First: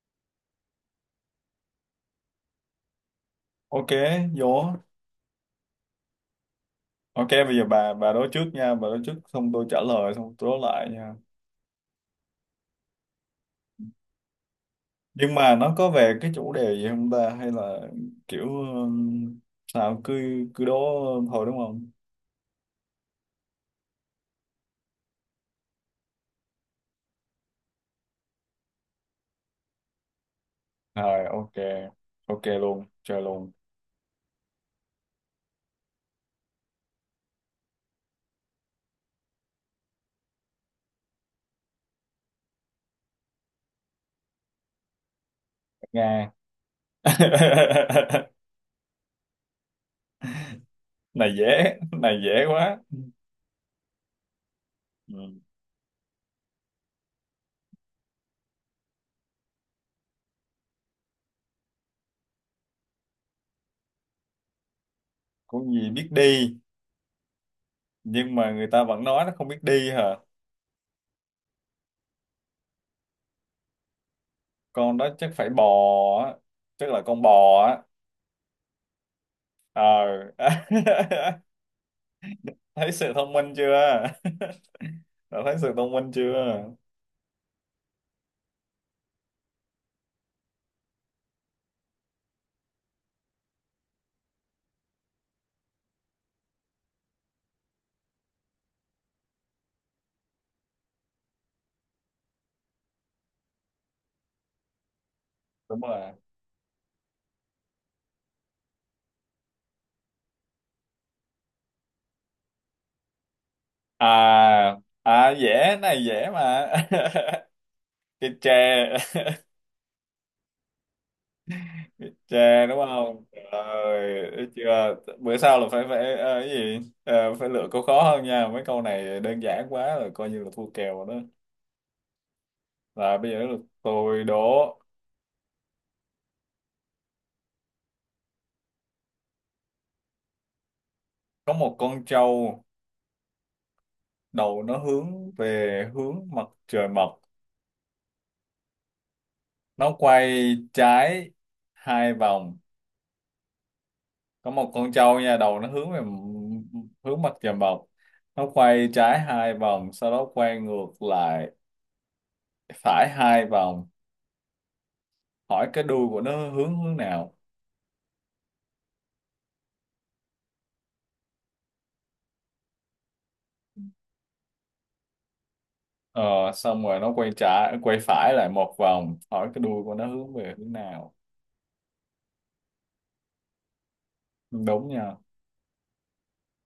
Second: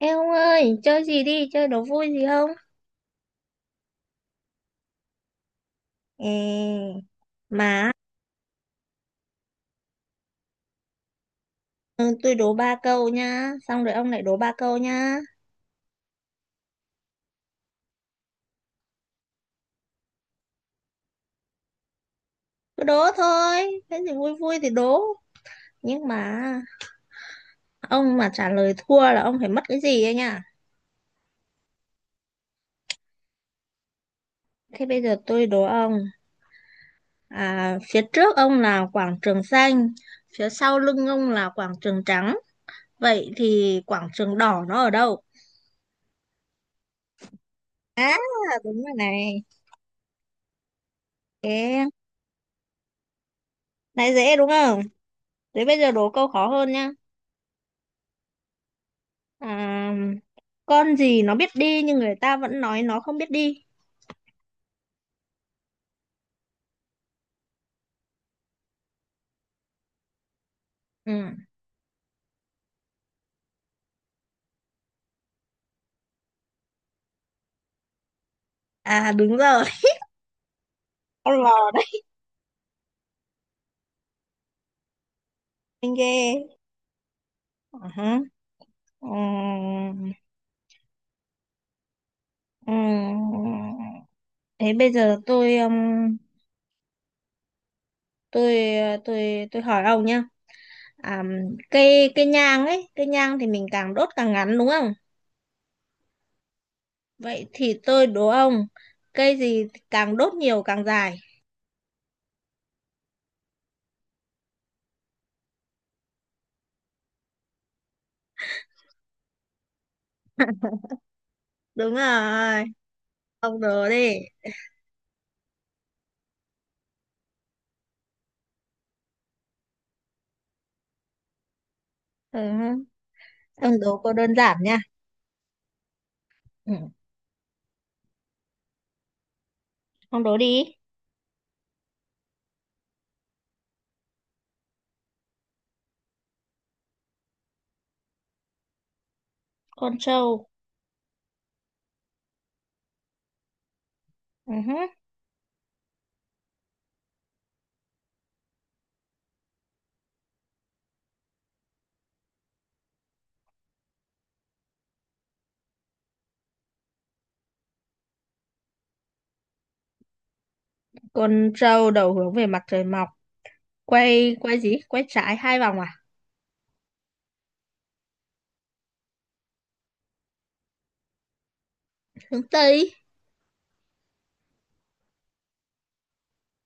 Ê ông ơi, chơi gì đi, chơi đố vui gì không? OK. Vô. Ê, OK, bây giờ mà bà đối trước nha, bà đối trước, xong tôi trả lời, xong tôi đối lại nha. ừ, tôi đố ba câu nha, xong rồi ông lại đố ba câu nha. Nhưng mà nó có về cái chủ đề gì không ta, hay là kiểu sao cứ cứ đố thôi đúng không? Cứ đố thôi, cái gì vui vui thì đố. Nhưng mà ông mà trả lời thua là ông phải mất cái gì ấy nha. Rồi, OK. OK luôn, chơi luôn. Thế bây giờ tôi đố ông, à, phía trước ông là quảng trường xanh, phía sau lưng ông là quảng trường trắng. Vậy thì quảng trường đỏ nó ở đâu? Nga. À, đúng rồi này. Này Ê, dễ, này dễ quá. này dễ đúng không? Ừ. Thế bây giờ đố câu khó hơn nha. À, con gì nó biết đi nhưng người ta vẫn nói nó không biết đi. Con gì biết đi nhưng mà người ta vẫn nói nó không biết đi hả? Ừ. Con đó chắc phải bò á, chắc là con bò á. À đúng rồi, Ờ. con lò đấy, Thấy sự thông minh chưa? Đã thấy sự thông anh minh chưa? ghê. Ờ hả. Ừm, ừm. Thế bây giờ tôi tôi hỏi ông nhá. À, cây cây nhang ấy, cây nhang thì mình càng đốt càng ngắn đúng không? Đúng rồi. Vậy thì tôi đố ông, cây gì càng đốt nhiều càng dài. À, à dễ, này dễ mà. Cái tre. Đúng Cái rồi. tre đúng không? Ông đố đi. Rồi, thấy chưa, bữa sau là phải phải cái gì. Ờ, phải lựa câu khó hơn nha, mấy câu này đơn giản quá rồi, coi như là thua kèo rồi đó. Ừ. Là bây giờ là Ông đố cô tôi đơn giản đố. nha. Ừ. Ông đố đi. Có một con trâu, đầu nó hướng về hướng mặt trời mọc, nó Con trâu. quay trái hai vòng. Có Ừ một hứ. con trâu nha, đầu nó hướng về hướng mặt trời mọc, nó quay trái hai vòng, sau đó quay ngược lại phải hai vòng, hỏi cái đuôi của nó hướng hướng nào. Con trâu đầu hướng về mặt trời mọc, quay quay gì quay trái hai vòng à, ờ, xong rồi nó quay trái quay phải lại một vòng, hỏi cái đuôi của nó hướng về hướng nào. hướng tây Đúng nha.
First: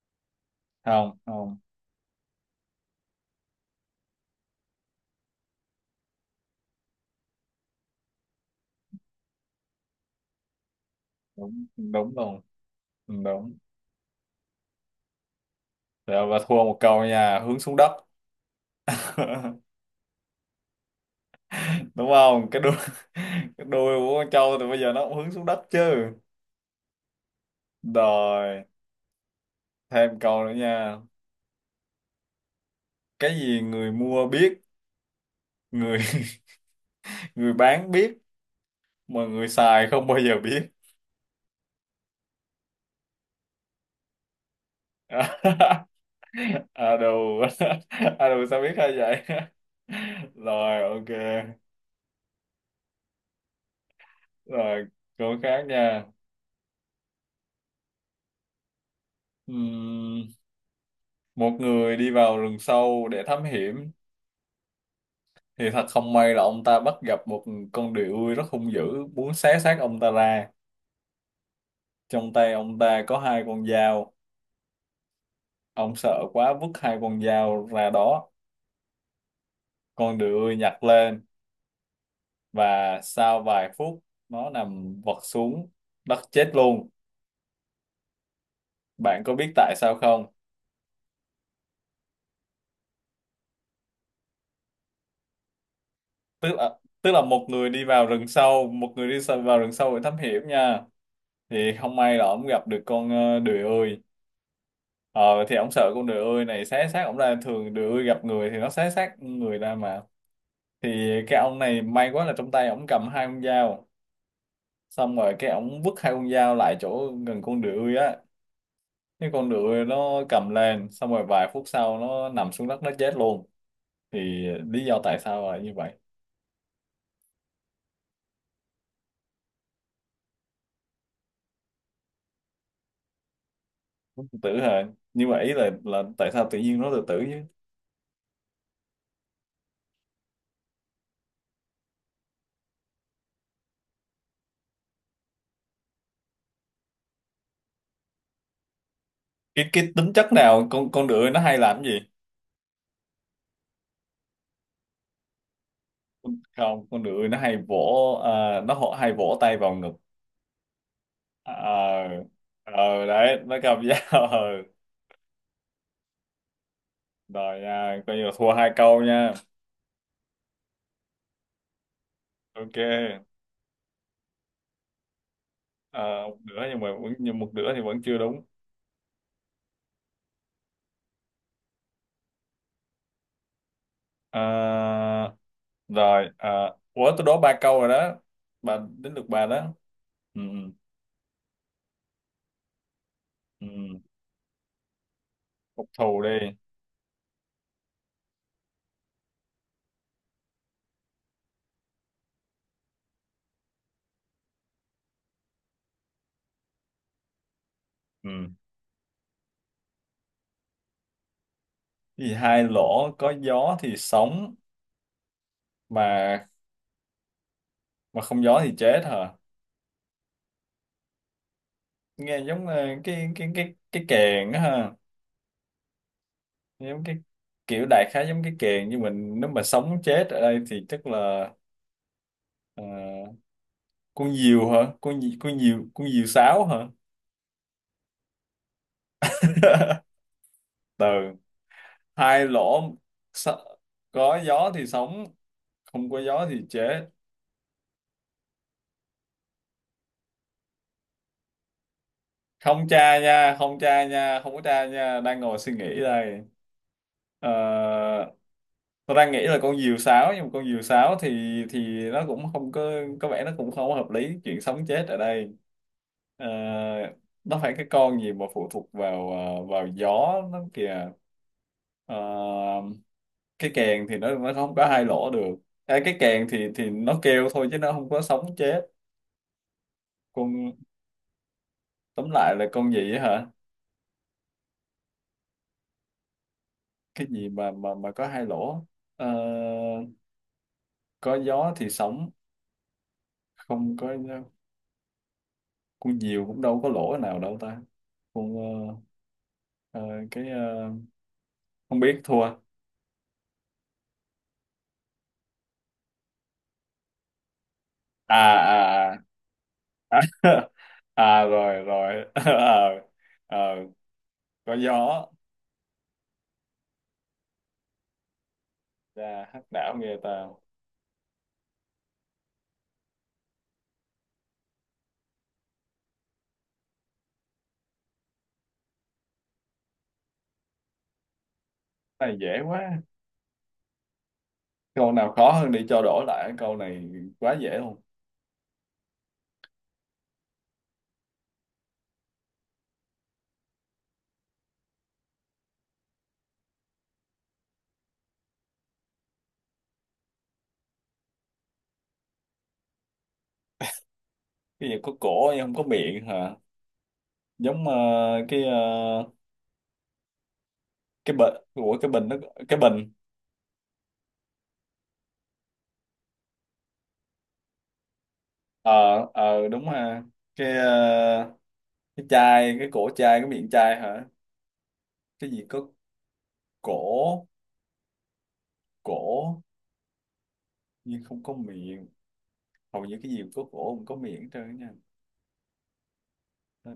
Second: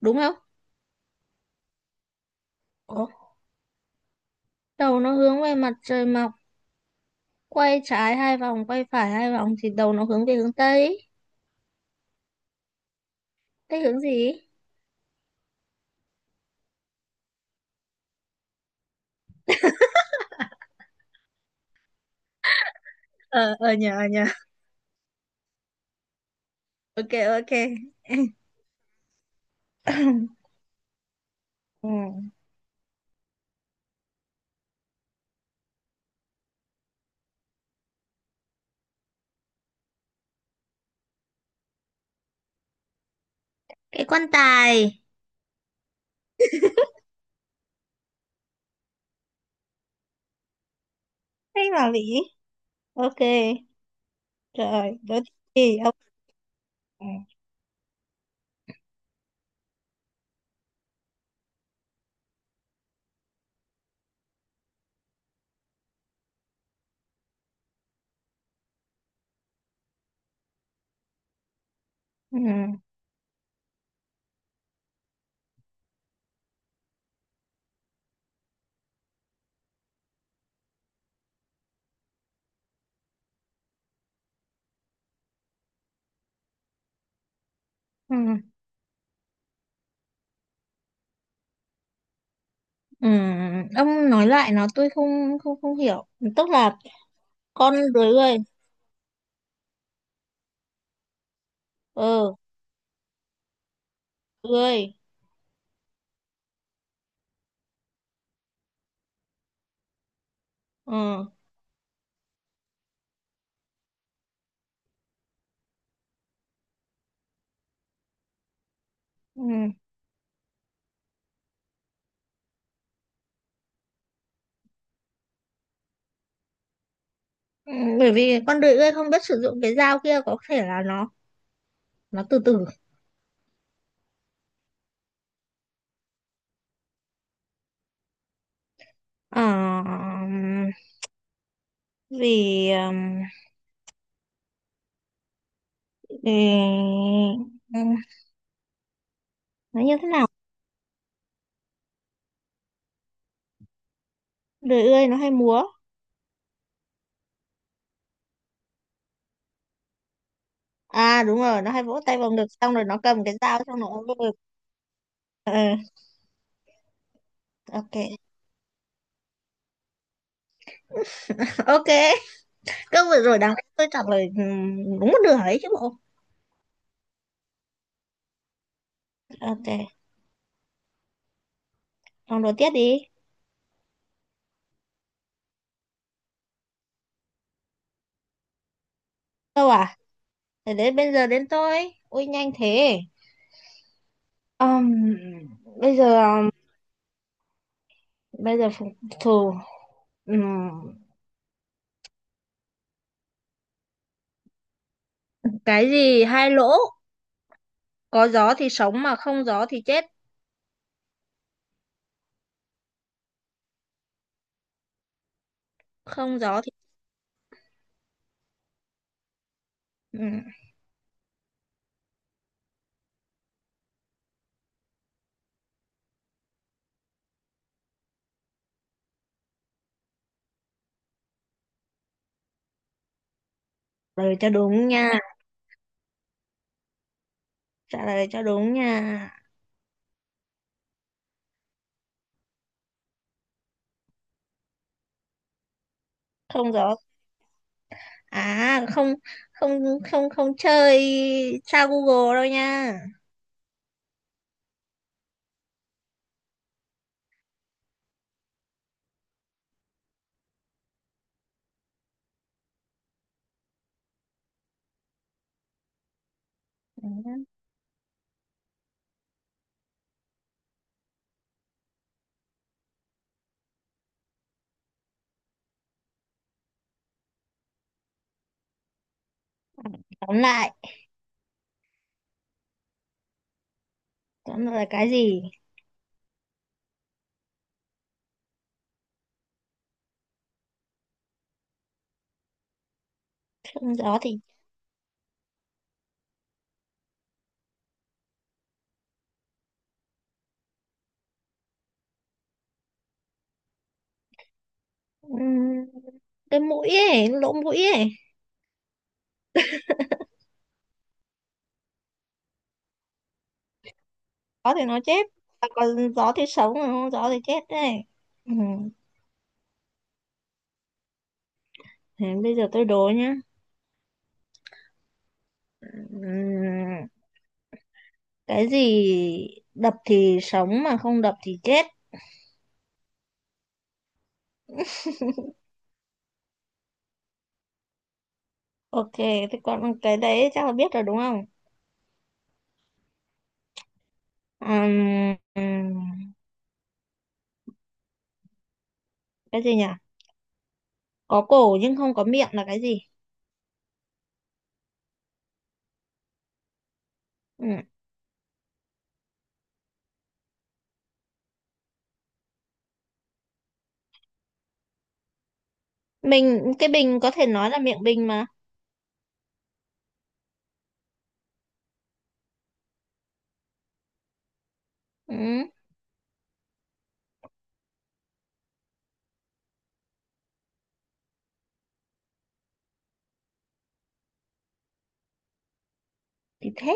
đúng không? Không, không. Ủa? Đầu nó hướng về mặt trời mọc, quay trái hai vòng quay phải hai vòng thì đầu nó hướng về hướng tây. Đúng, đúng luôn. Ừ, đúng Tây hướng gì? rồi. Và thua một câu nha, hướng xuống đất. Đúng không, cái đuôi. Ờ Cái đuôi ờ, của nhờ con trâu thì bây giờ nó cũng hướng xuống đất chứ. ok, ok. Rồi, thêm câu nữa nha. Ừ. Cái gì người mua biết, người người bán biết, mà người xài không bao giờ biết. Cái quan tài. À đồ. À đồ, sao biết hay vậy. Rồi OK. Hay là lý. Ok. Rồi, Trời. Đố câu khác thì ông. nha. Ừ. Ừm, một người đi vào rừng sâu để thám hiểm, thì thật không may là ông ta bắt gặp một con đười ươi rất hung dữ muốn xé xác ông ta ra. Trong Ừ. tay ông ta có hai con dao. Ông sợ quá vứt hai con dao ra đó. Con đười nhặt lên, và sau vài phút nó nằm vật xuống đất chết luôn. Ừ. Bạn có biết tại sao không? Ừ. Ông nói lại nó, tôi không không không hiểu, Tức tức là, là tức là một người con đi dưới vào rừng người. sâu, một người vào rừng sâu để thám hiểm nha. Thì không may là Ừ. ổng gặp được con đười ươi. Ươi. Ờ thì ổng sợ con đười ươi này xé xác ổng ra, thường đười ươi gặp người thì nó xé xác người ra mà. Thì Ừ. cái ông này may quá là trong tay ổng cầm hai con dao. Xong rồi cái ổng vứt hai con dao lại chỗ gần con đười ươi á. Cái Ừ. con ngựa nó cầm lên, xong rồi vài phút sau nó nằm xuống đất nó chết luôn. Thì lý do tại sao là như vậy. Ừ. Bởi vì con đười ươi không biết sử dụng cái dao kia, có thể là nó từ từ. Tử hả? Nhưng mà ý là tại sao tự nhiên nó tự tử chứ. Ờ, vì vì ừm, cái nó cái như thế tính nào. chất nào con ngựa nó hay làm cái gì. Đười ươi nó hay múa. Không, con ngựa nó hay vỗ nó hay vỗ tay vào ngực. À đúng À, rồi, nó hay vỗ tay ờ. vào ngực xong rồi nó Ờ cầm cái đấy, nó dao xong cầm rồi nó vỗ dao. ngực. Ờ. Ờ, Rồi ok. nha, coi như là thua hai câu nha. Ok. OK. Câu vừa rồi đáng lẽ tôi trả lời đúng một nửa đấy chứ bộ. Ờ, một nửa nhưng mà vẫn, nhưng một nửa thì vẫn chưa đúng. Ok. Còn đố tiếp đi. Ờ, rồi ủa, tôi đố ba câu rồi đó, bà đến được bà Câu đó. à. Ừ, Thế đến bây giờ đến tôi, ui nhanh thế. ừ, ừ. Ừm, Phục bây giờ thù đi. bây giờ phục thù. Ừm, cái gì hai lỗ, có Ừ. gió thì sống mà không gió thì chết. Cái hai lỗ, có gió thì sống mà Không gió thì. Không gió thì chết hả? Ừm, Nghe giống cái kèn á ha, giống cái kiểu, đại khái giống cái kèn, nhưng mình nếu mà sống chết ở đây thì chắc là ờ, Trả con lời cho diều đúng hả? nha. Con diều, con diều sáo hả? Trả lời cho đúng nha. Từ hai lỗ, s- có gió thì sống, không có gió thì Không gió chết. à. Không, không, không, không, không chơi. Sao Google đâu Không nha. tra nha, không tra nha, không có tra nha, đang ngồi suy nghĩ đây. Ờ, tôi đang nghĩ là con diều sáo, nhưng mà con diều sáo thì nó cũng không có, có vẻ nó cũng không có hợp lý chuyện sống chết ở đây. Ờ, Ừm, nó phải cái con gì mà phụ thuộc vào vào gió nó kìa. Ờ, cái kèn thì nó không có hai lỗ được. À, cái kèn thì nó kêu thôi chứ nó không có sống chết. tóm lại Con, tóm lại là con gì á hả? tóm lại là cái gì. Cái gì mà mà có hai lỗ. Ờ, có gió thì sóng, Không không có. gió thì Con diều cũng đâu có lỗ nào đâu ta. Con ờ, ờ, cái không biết, thua à? ừm, cái mũi ấy, lỗ mũi ấy. À, à, à, à rồi rồi. Ờ, ờ, có Gió thì nó chết gió. à, còn gió thì sống mà không gió thì chết đấy. Ừm, Ra hắc đảo nghe ta. Thế bây giờ tôi đố nhá. Ừm, cái gì đập thì sống mà không đập thì chết. Cái này dễ quá, câu nào khó hơn đi cho đổi lại câu này, quá dễ luôn. Ok. Thế còn cái đấy chắc là biết rồi đúng không. Ừm, ừm, cái gì nhỉ, có cổ nhưng không có miệng là cái gì. Cái gì có cổ nhưng không có miệng hả? Ừm, Giống cái cái bình, của cái bình nó, cái bình. mình cái bình có thể nói là miệng bình mà. Ờ, ờ đúng ha. Cái cái chai, cái cổ chai, cái miệng chai hả? Cái gì Ừm, có cổ cổ nhưng không có miệng. Hầu như cái gì có cổ không có miệng hết trơn á nha. thì thế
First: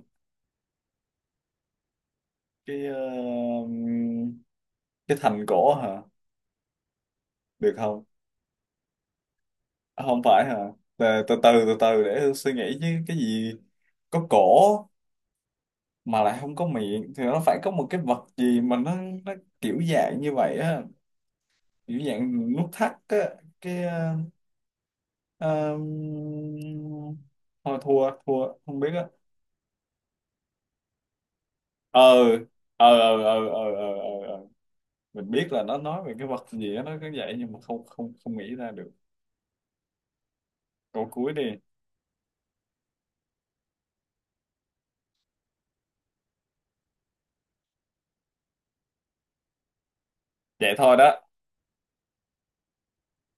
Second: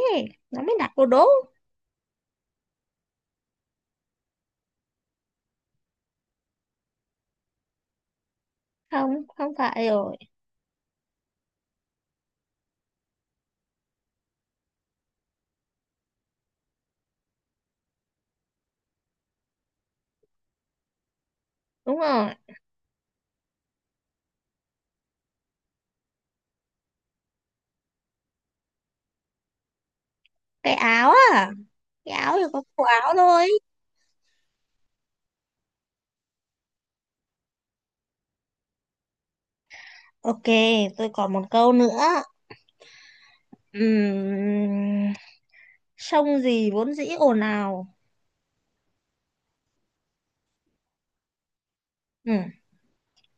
nó mới đặt vô đố. Cái cái thành cổ hả, được không? Không, không phải À, rồi. không phải hả? Từ từ từ từ từ để Hương suy nghĩ chứ. Cái gì có cổ mà lại không có miệng thì nó phải có một cái vật gì mà nó kiểu dạng như vậy á, Đúng kiểu rồi. dạng nút thắt á. Cái Ờ, thôi thua, thua, không biết á. Cái áo à. ờ Cái áo thì có cổ ờ áo ờ ờ thôi. ờ ờ ờ ờ. Mình biết là nó nói về cái vật gì đó nó cứ vậy nhưng mà không không không nghĩ ra được. Ok. Câu Tôi cuối còn đi. một câu nữa. Ừm, Sông gì vốn dĩ ồn ào. Vậy thôi đó. Ừm,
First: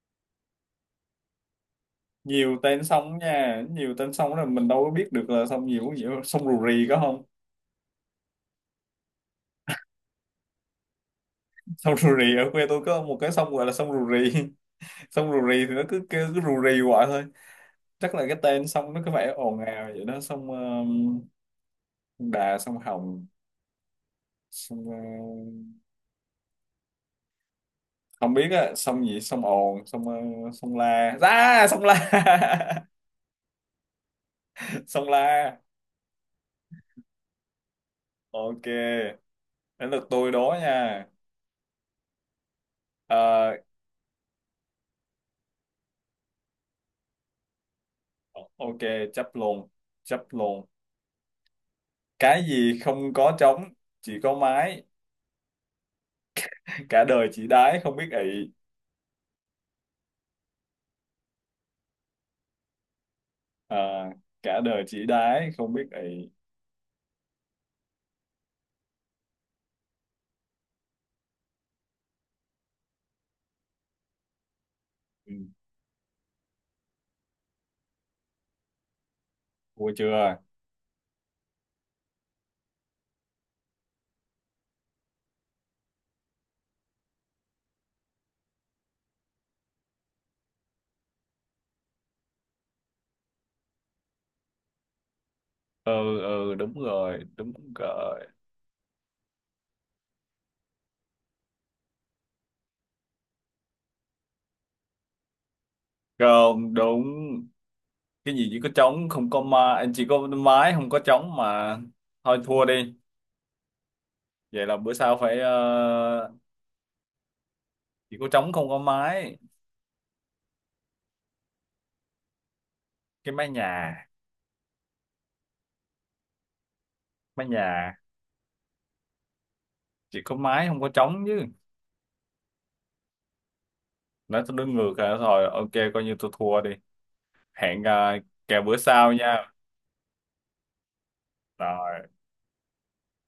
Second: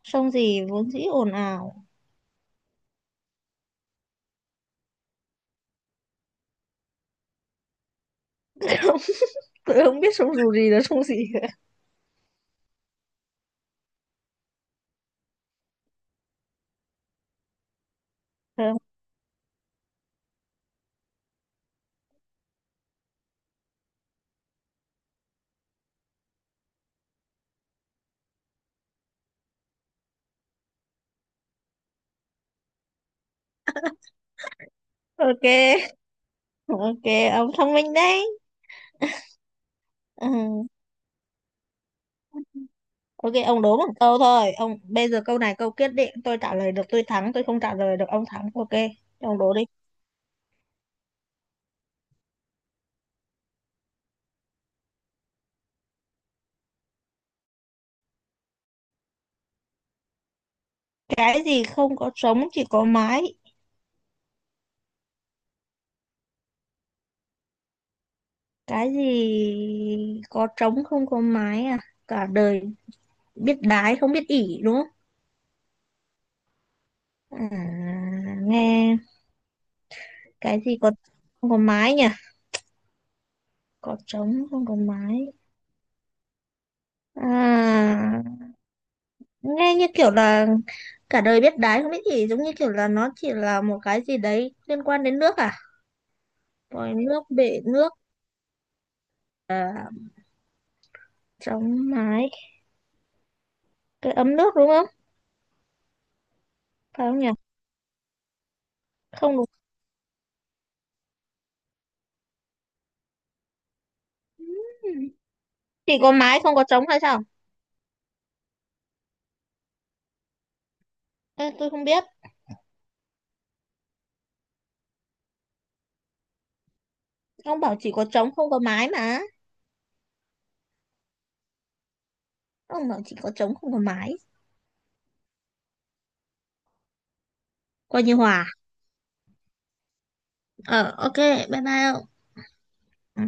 Sông gì vốn dĩ ồn ào. Nhiều tên sông nha, nhiều tên sông là mình đâu có biết được là sông nhiều gì, sông Rù Rì có không? Tôi không biết sông dù gì là sông gì cả. Sông Rù Rì, ở quê tôi có một cái sông gọi là sông Rù Rì. Sông Rù Rì thì nó cứ kêu cứ rù rì hoài thôi, chắc là cái Ờ, tên sông nó cứ phải ồn ào vậy đó. Sông sông Đà, sông Hồng, sông ờ, không biết á, sông gì, sông ồn, sông sông la ra, sông La. Sông La. ok, ok. Ông thông minh đấy. OK. Đến lượt tôi đố Ừ. nha. Ok, Ờ, ông đố một câu thôi ông, bây giờ câu này câu quyết định, tôi trả lời được tôi thắng, tôi không trả lời được ông thắng, ok. OK. Chấp Ông đố đi. luôn, chấp luôn. Cái gì không có trống, chỉ có mái, cả đời chỉ đái không biết ị. Cái gì không có trống chỉ có mái. Ờ, cả đời chỉ đái không biết ị. Cái gì có trống không có mái à. Cả đời biết đái không biết ỉ đúng không. Ừ, À, nghe. thua chưa? Cái gì có, không có mái nhỉ, có trống không có mái. À, nghe như kiểu là cả đời biết đái không biết gì, giống như kiểu là nó chỉ là một cái gì đấy liên quan đến nước à. Ừ, ừ, đúng Vòi nước, rồi, bể đúng nước. rồi. À, trống mái. Cái ấm nước đúng không. Không đúng. Phải không nhỉ. Cái gì chỉ có trống không Không có đúng. mái, chỉ có mái không có trống mà. Thôi thua đi. Vậy là Ừ. bữa sau phải Chỉ có mái không có trống hay sao. chỉ có trống không có mái. Ê, tôi không biết. Cái mái nhà, mái Ông bảo chỉ nhà. có trống không có mái mà. Chỉ có mái không có trống chứ. Ông bảo chỉ có trống không có mái. Nói tôi đứng ngược rồi, thôi OK, coi như tôi thua đi. Hẹn Coi như hòa. kèo bữa sau nha. Ờ ok. Bye bye Đó. ông. Ừ.